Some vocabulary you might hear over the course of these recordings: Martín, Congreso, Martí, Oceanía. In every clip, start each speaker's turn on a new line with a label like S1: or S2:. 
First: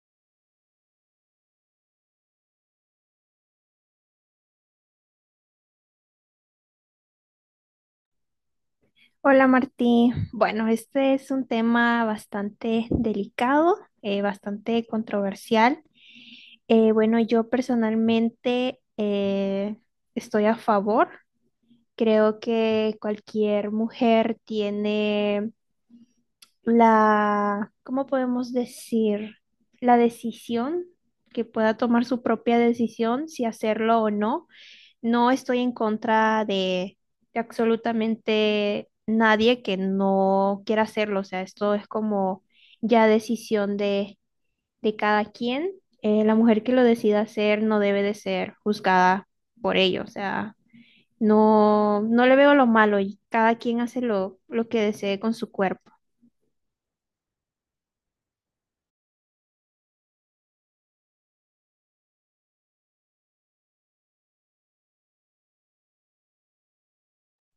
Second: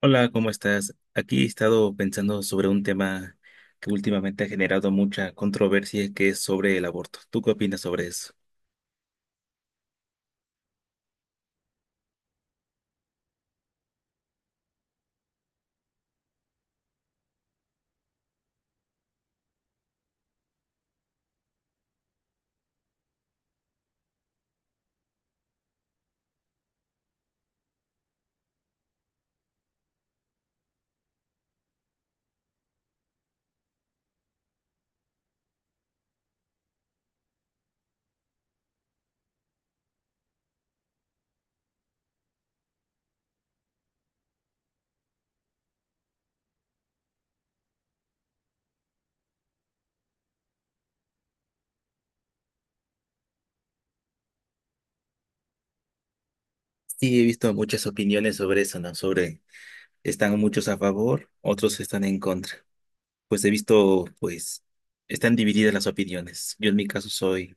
S1: Hola, ¿cómo estás? Aquí he estado pensando sobre un tema que últimamente ha generado mucha controversia, que es sobre el aborto. ¿Tú qué opinas sobre eso?
S2: Hola Martí. Bueno, este es un tema bastante delicado, bastante controversial. Bueno, yo personalmente estoy a favor. Creo que cualquier mujer tiene la, ¿cómo podemos decir? La decisión, que pueda tomar su propia decisión si hacerlo o no. No estoy en contra de absolutamente nadie que no quiera hacerlo. O sea, esto es como ya decisión de cada quien. La mujer que lo decida hacer no debe de ser juzgada por ello. O sea, no le veo lo malo y cada quien hace lo que desee con su cuerpo.
S1: Sí, he visto muchas opiniones sobre eso, ¿no? Sobre están muchos a favor, otros están en contra. Pues he visto, pues, están divididas las opiniones. Yo en mi caso soy,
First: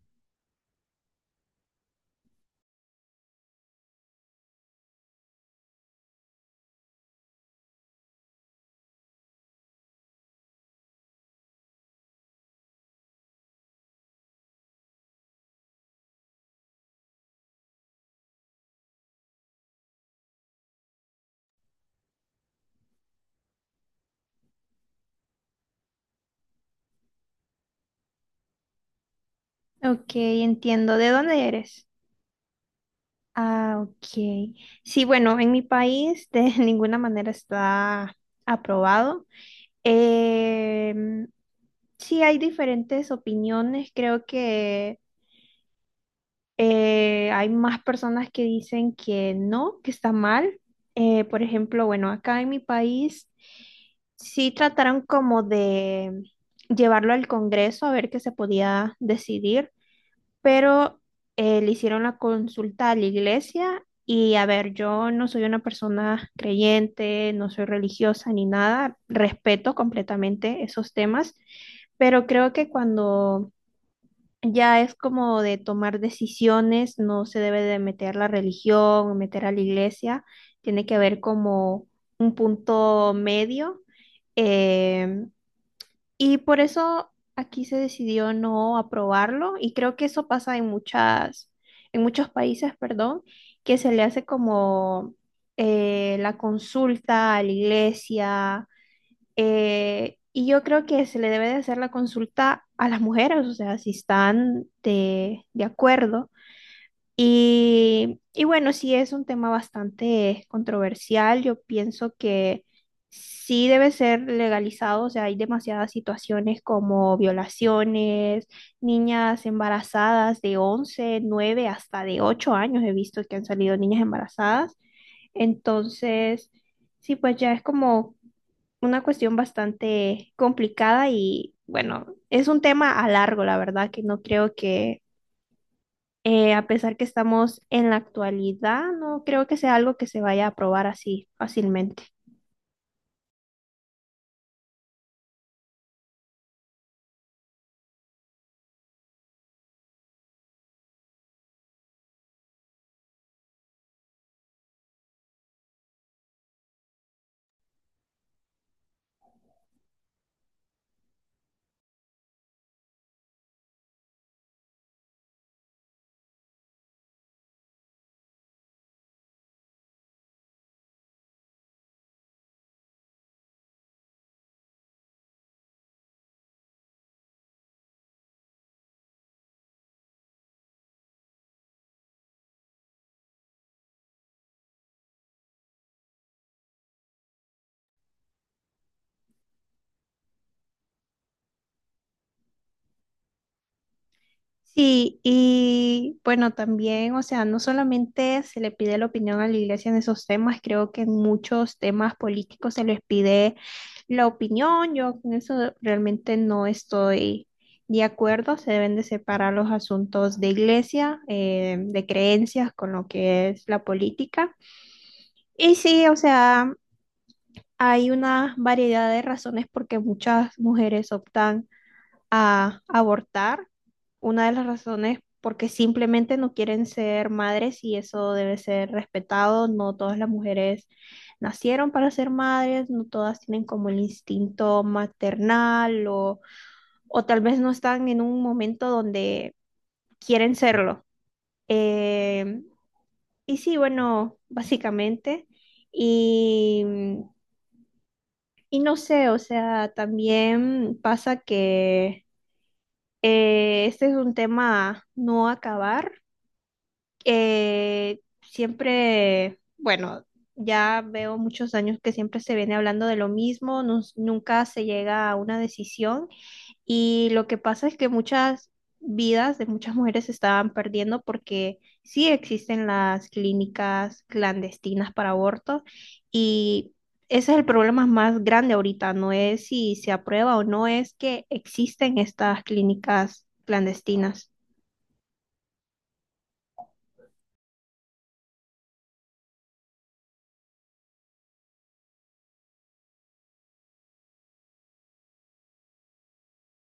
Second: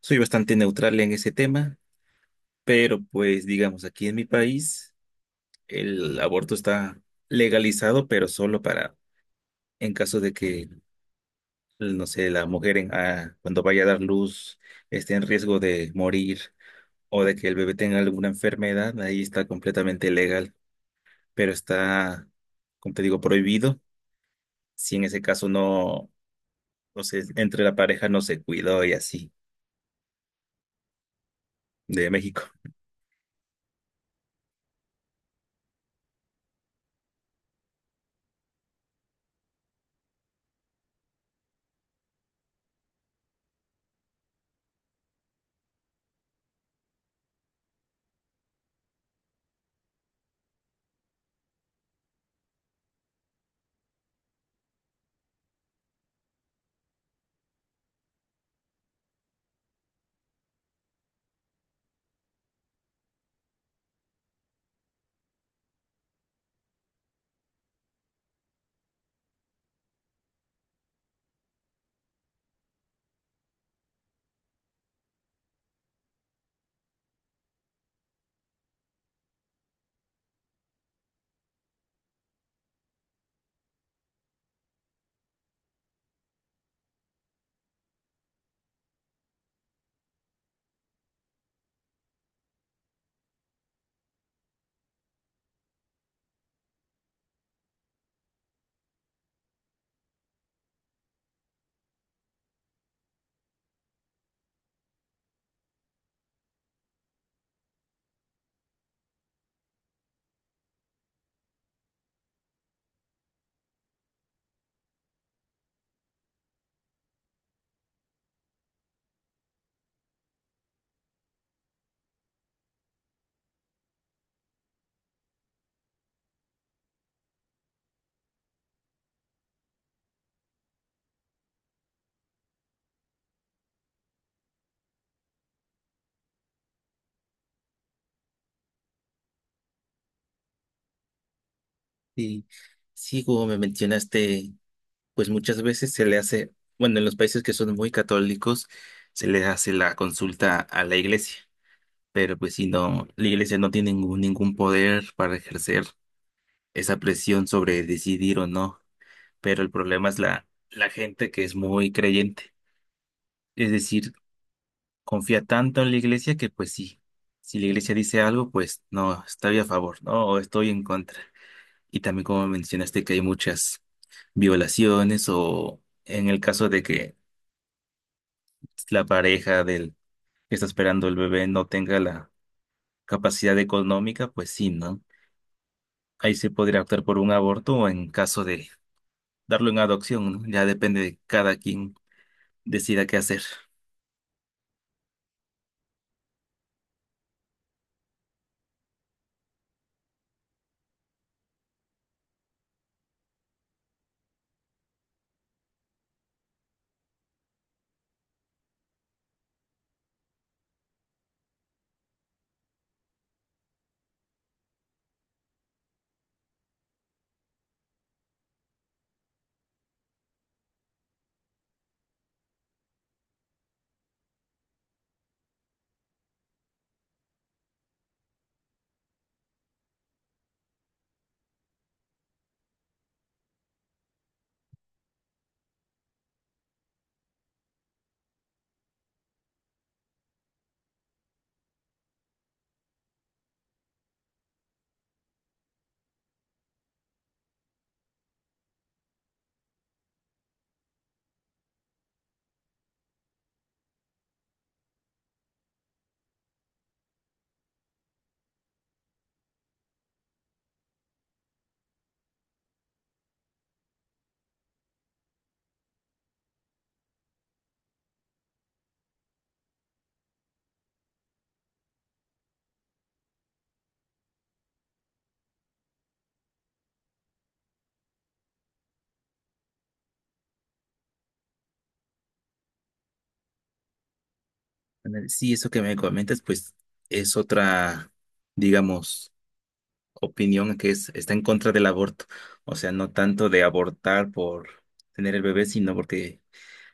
S1: soy bastante neutral en ese tema, pero pues digamos, aquí en mi país el aborto está legalizado, pero solo para en caso de que no sé, la mujer en- ah, cuando vaya a dar luz esté en riesgo de morir o de que el bebé tenga alguna enfermedad, ahí está completamente legal, pero está, como te digo, prohibido si en ese caso no sé, entre la pareja no se cuidó y así,
S2: Ok, entiendo. ¿De dónde eres?
S1: de México.
S2: Ah, ok. Sí, bueno, en mi país de ninguna manera está aprobado. Em, sí, hay diferentes opiniones. Creo que hay más personas que dicen que no, que está mal. Por ejemplo, bueno, acá en mi país sí trataron como de llevarlo al Congreso a ver qué se podía decidir, pero le hicieron la consulta a la iglesia y a ver, yo no soy una persona creyente, no soy religiosa ni nada, respeto completamente esos temas, pero creo que cuando ya es como de tomar decisiones, no se debe de meter la religión, meter a la iglesia, tiene que haber como un punto medio. em, y por eso aquí se decidió no aprobarlo y creo que eso pasa en muchas, en muchos países, perdón, que se le hace como la consulta a la iglesia, y yo creo que se le debe de hacer la consulta a las mujeres, o sea, si están de acuerdo y bueno, sí es un tema bastante controversial. Yo pienso que sí debe ser legalizado. O sea, hay demasiadas situaciones como violaciones, niñas embarazadas de 11, 9, hasta de 8 años. He visto que han salido niñas embarazadas. Entonces, sí, pues ya es como una cuestión bastante complicada y bueno, es un tema a largo, la verdad, que no creo que, a pesar que estamos en la actualidad, no creo que sea algo que se vaya a aprobar así fácilmente.
S1: Y sí, como me mencionaste, pues muchas veces se le hace, bueno, en los países que son muy católicos, se le hace la consulta a la iglesia. Pero pues si no, la iglesia no tiene ningún poder para ejercer esa presión sobre decidir o no, pero el problema es la gente que es muy creyente, es decir, confía tanto en la iglesia que pues sí, si la iglesia dice algo, pues no, estoy a favor, no, o estoy en contra. Y también como mencionaste que hay muchas violaciones o en el caso de que la pareja del que está esperando el bebé no tenga la capacidad económica, pues sí, ¿no? Ahí se podría optar por un aborto o en caso de darlo en adopción, ¿no? Ya depende de cada quien decida qué hacer.
S2: Sí, y bueno, también, o sea, no solamente se le pide la opinión a la iglesia en esos temas, creo que en muchos temas políticos se les pide la opinión. Yo con eso realmente no estoy de acuerdo. Se deben de separar los asuntos de iglesia, de creencias con lo que es la política. Y sí, o sea, hay una variedad de razones por qué muchas mujeres optan a abortar. Una de las razones porque simplemente no quieren ser madres y eso debe ser respetado. No todas las mujeres nacieron para ser madres, no todas tienen como el instinto maternal o tal vez no están en un momento donde quieren serlo. Eh, y sí, bueno, básicamente. Y, y no sé, o sea, también pasa que, este es un tema a no acabar. Siempre, bueno, ya veo muchos años que siempre se viene hablando de lo mismo, nunca se llega a una decisión. Y lo que pasa es que muchas vidas de muchas mujeres se estaban perdiendo porque sí existen las clínicas clandestinas para abortos, y ese es el problema más grande ahorita, no es si se aprueba o no, es que existen estas clínicas clandestinas.
S1: Ándale, sí, eso que me comentas, pues es otra, digamos, opinión que es, está en contra del aborto. O sea, no tanto de abortar por tener el bebé, sino porque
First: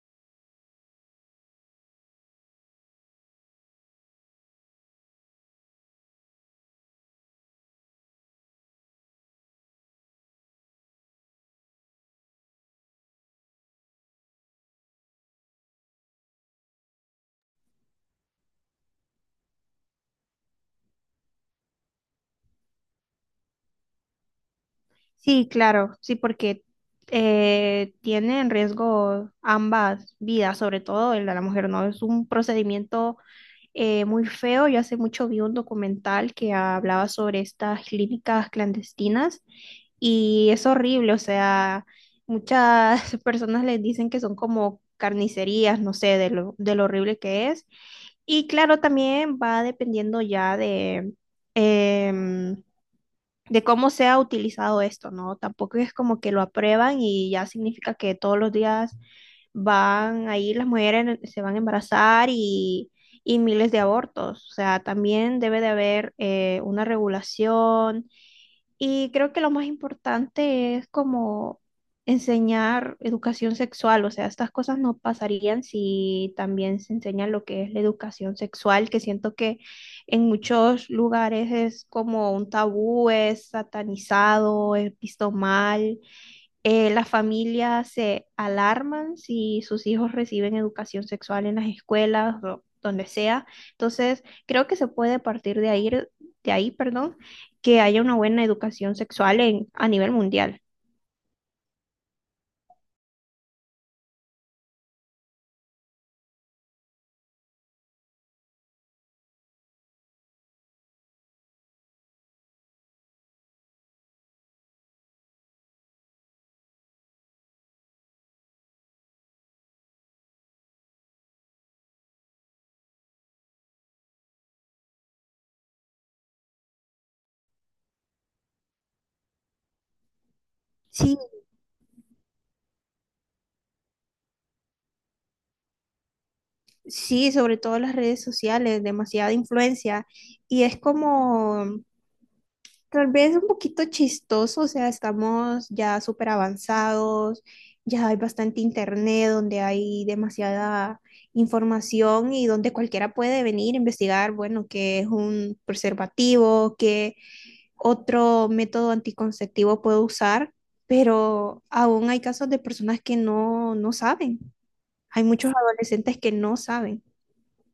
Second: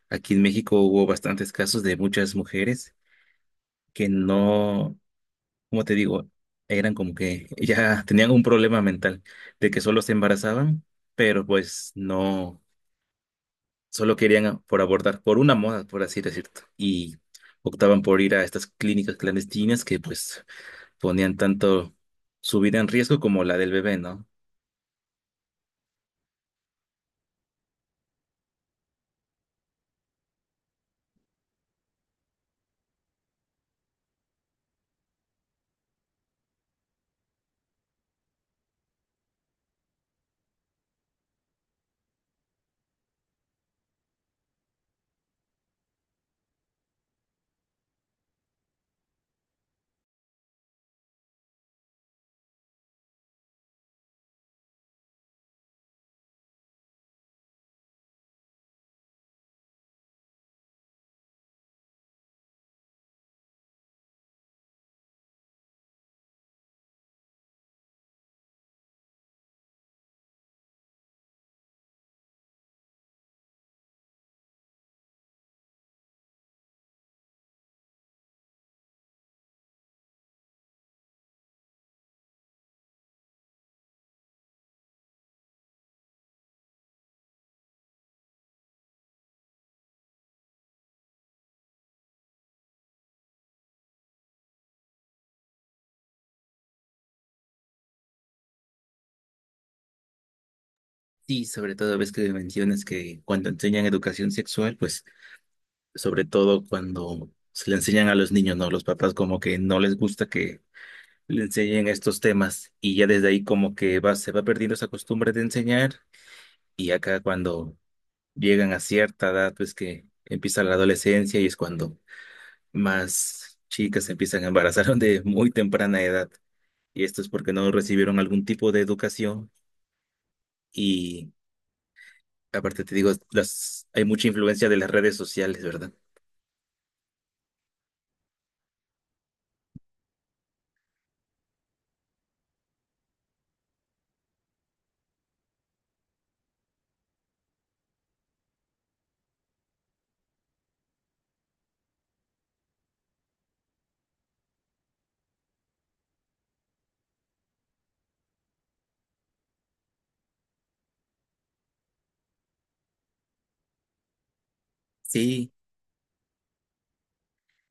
S1: aquí en México hubo bastantes casos de muchas mujeres que no, como te digo, eran como que ya tenían un problema mental de que solo se embarazaban, pero pues no. Solo querían por abordar por una moda, por así decirlo, y optaban por ir a estas clínicas clandestinas que pues ponían tanto su vida en riesgo como la del bebé, ¿no?
S2: Sí, claro, sí, porque tiene en riesgo ambas vidas, sobre todo el de la mujer, ¿no? Es un procedimiento muy feo. Yo hace mucho vi un documental que hablaba sobre estas clínicas clandestinas y es horrible, o sea, muchas personas les dicen que son como carnicerías, no sé, de de lo horrible que es. Y claro, también va dependiendo ya de em, de cómo se ha utilizado esto, ¿no? Tampoco es como que lo aprueban y ya significa que todos los días van ahí las mujeres, se van a embarazar y miles de abortos. O sea, también debe de haber una regulación, y creo que lo más importante es como enseñar educación sexual, o sea, estas cosas no pasarían si también se enseña lo que es la educación sexual, que siento que en muchos lugares es como un tabú, es satanizado, es visto mal. Las familias se alarman si sus hijos reciben educación sexual en las escuelas o donde sea. Entonces, creo que se puede partir de ahí, perdón, que haya una buena educación sexual en, a nivel mundial.
S1: Y sobre todo ves que mencionas que cuando enseñan educación sexual, pues sobre todo cuando se le enseñan a los niños, ¿no? Los papás como que no les gusta que le enseñen estos temas y ya desde ahí como que va, se va perdiendo esa costumbre de enseñar y acá cuando llegan a cierta edad, pues que empieza la adolescencia y es cuando más chicas se empiezan a embarazar de muy temprana edad. Y esto es porque no recibieron algún tipo de educación.
S2: Sí,
S1: Y aparte te digo, las, hay mucha influencia de las redes sociales, ¿verdad?
S2: sí, sobre todo las redes sociales, demasiada influencia. Y es como, tal vez un poquito chistoso, o sea, estamos ya súper avanzados, ya hay bastante internet donde hay demasiada información y donde cualquiera puede venir a investigar, bueno, qué es un preservativo, qué otro método anticonceptivo puedo usar, pero aún hay casos de personas que no saben. Hay muchos
S1: Sí,
S2: adolescentes que no saben.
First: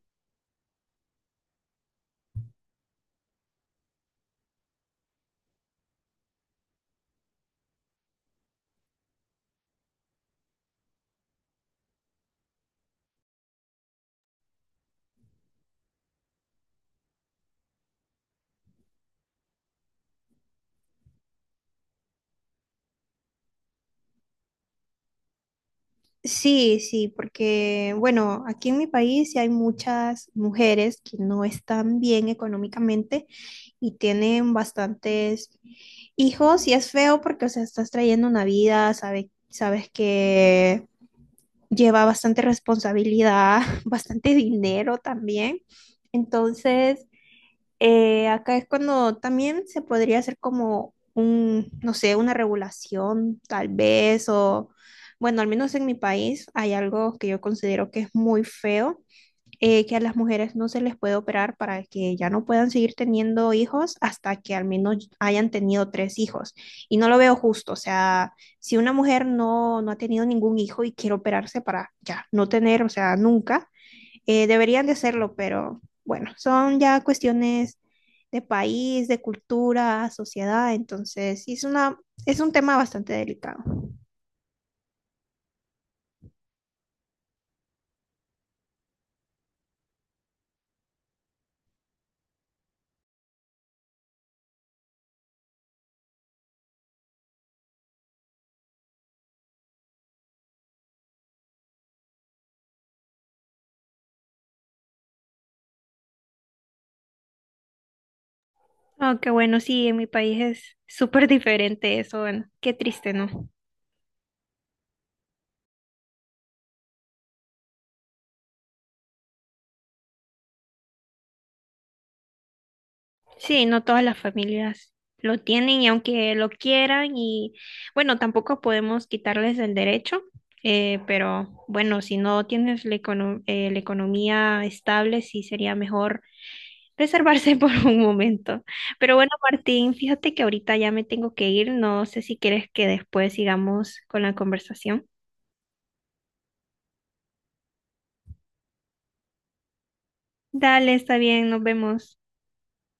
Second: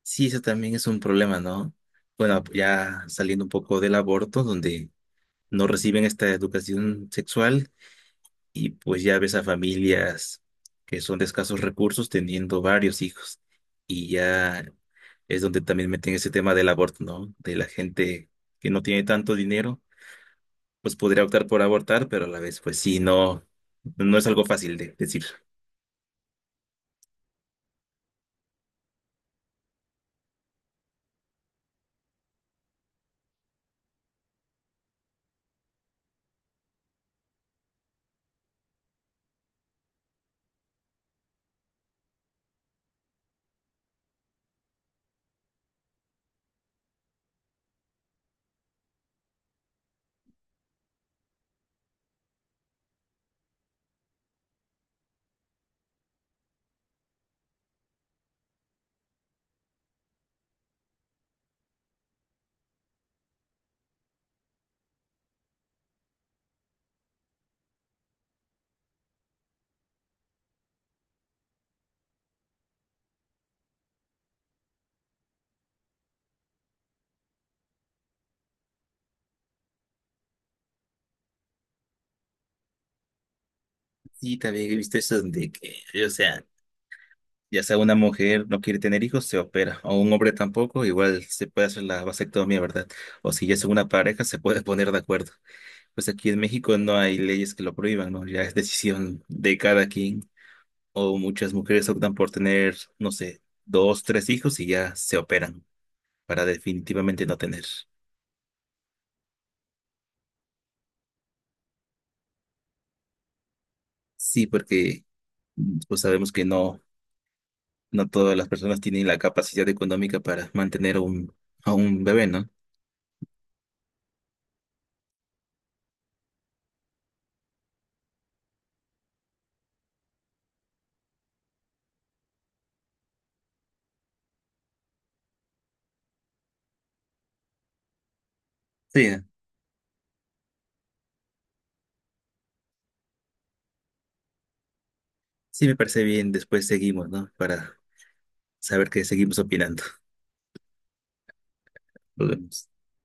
S1: sí, eso también es un problema, ¿no? Bueno, ya saliendo un poco del aborto, donde no reciben esta educación sexual, y pues ya ves a familias que son de escasos recursos teniendo varios hijos. Y ya es donde también meten ese tema del aborto, ¿no? De la gente que no tiene tanto dinero, pues podría optar por abortar, pero a la vez, pues sí, no, no es algo fácil de decir.
S2: Sí, sí, porque bueno, aquí en mi país sí hay muchas mujeres que no están bien económicamente y tienen bastantes hijos y es feo porque, o sea, estás trayendo una vida, sabes, sabes que lleva bastante responsabilidad, bastante dinero también. Entonces, acá es cuando también se podría hacer como un, no sé, una regulación, tal vez, o bueno, al menos en mi país hay algo que yo considero que es muy feo, que a las mujeres no se les puede operar para que ya no puedan seguir teniendo hijos hasta que al menos hayan tenido 3 hijos. Y no lo veo justo, o sea, si una mujer no ha tenido ningún hijo y quiere operarse para ya no tener, o sea, nunca deberían de hacerlo, pero bueno, son ya cuestiones de país, de cultura, sociedad, entonces sí es una, es un tema bastante delicado.
S1: Sí, también he visto eso de que, o sea, ya sea una mujer no quiere tener hijos, se opera, o un hombre tampoco, igual se puede hacer la vasectomía, ¿verdad? O si ya es una pareja, se puede poner de acuerdo. Pues aquí en México no hay leyes que lo prohíban, ¿no? Ya es decisión de cada quien. O muchas mujeres optan por tener, no sé, dos, tres hijos y ya se operan para definitivamente no tener.
S2: Oh, qué bueno, sí, en mi país es súper diferente eso, bueno, qué triste, ¿no?
S1: Sí, porque pues sabemos que no, no todas las personas tienen la capacidad económica para mantener a a un bebé, ¿no?
S2: Sí, no todas las familias lo tienen y aunque lo quieran y bueno, tampoco podemos quitarles el derecho, pero bueno, si no tienes la, la economía estable, sí sería mejor reservarse por un momento.
S1: Sí,
S2: Pero bueno, Martín, fíjate que ahorita ya me tengo que ir. No sé si quieres que después sigamos con la conversación.
S1: sí me parece bien. Después seguimos, ¿no? Para saber que seguimos opinando.
S2: Dale, está bien, nos vemos.
S1: Nos vemos.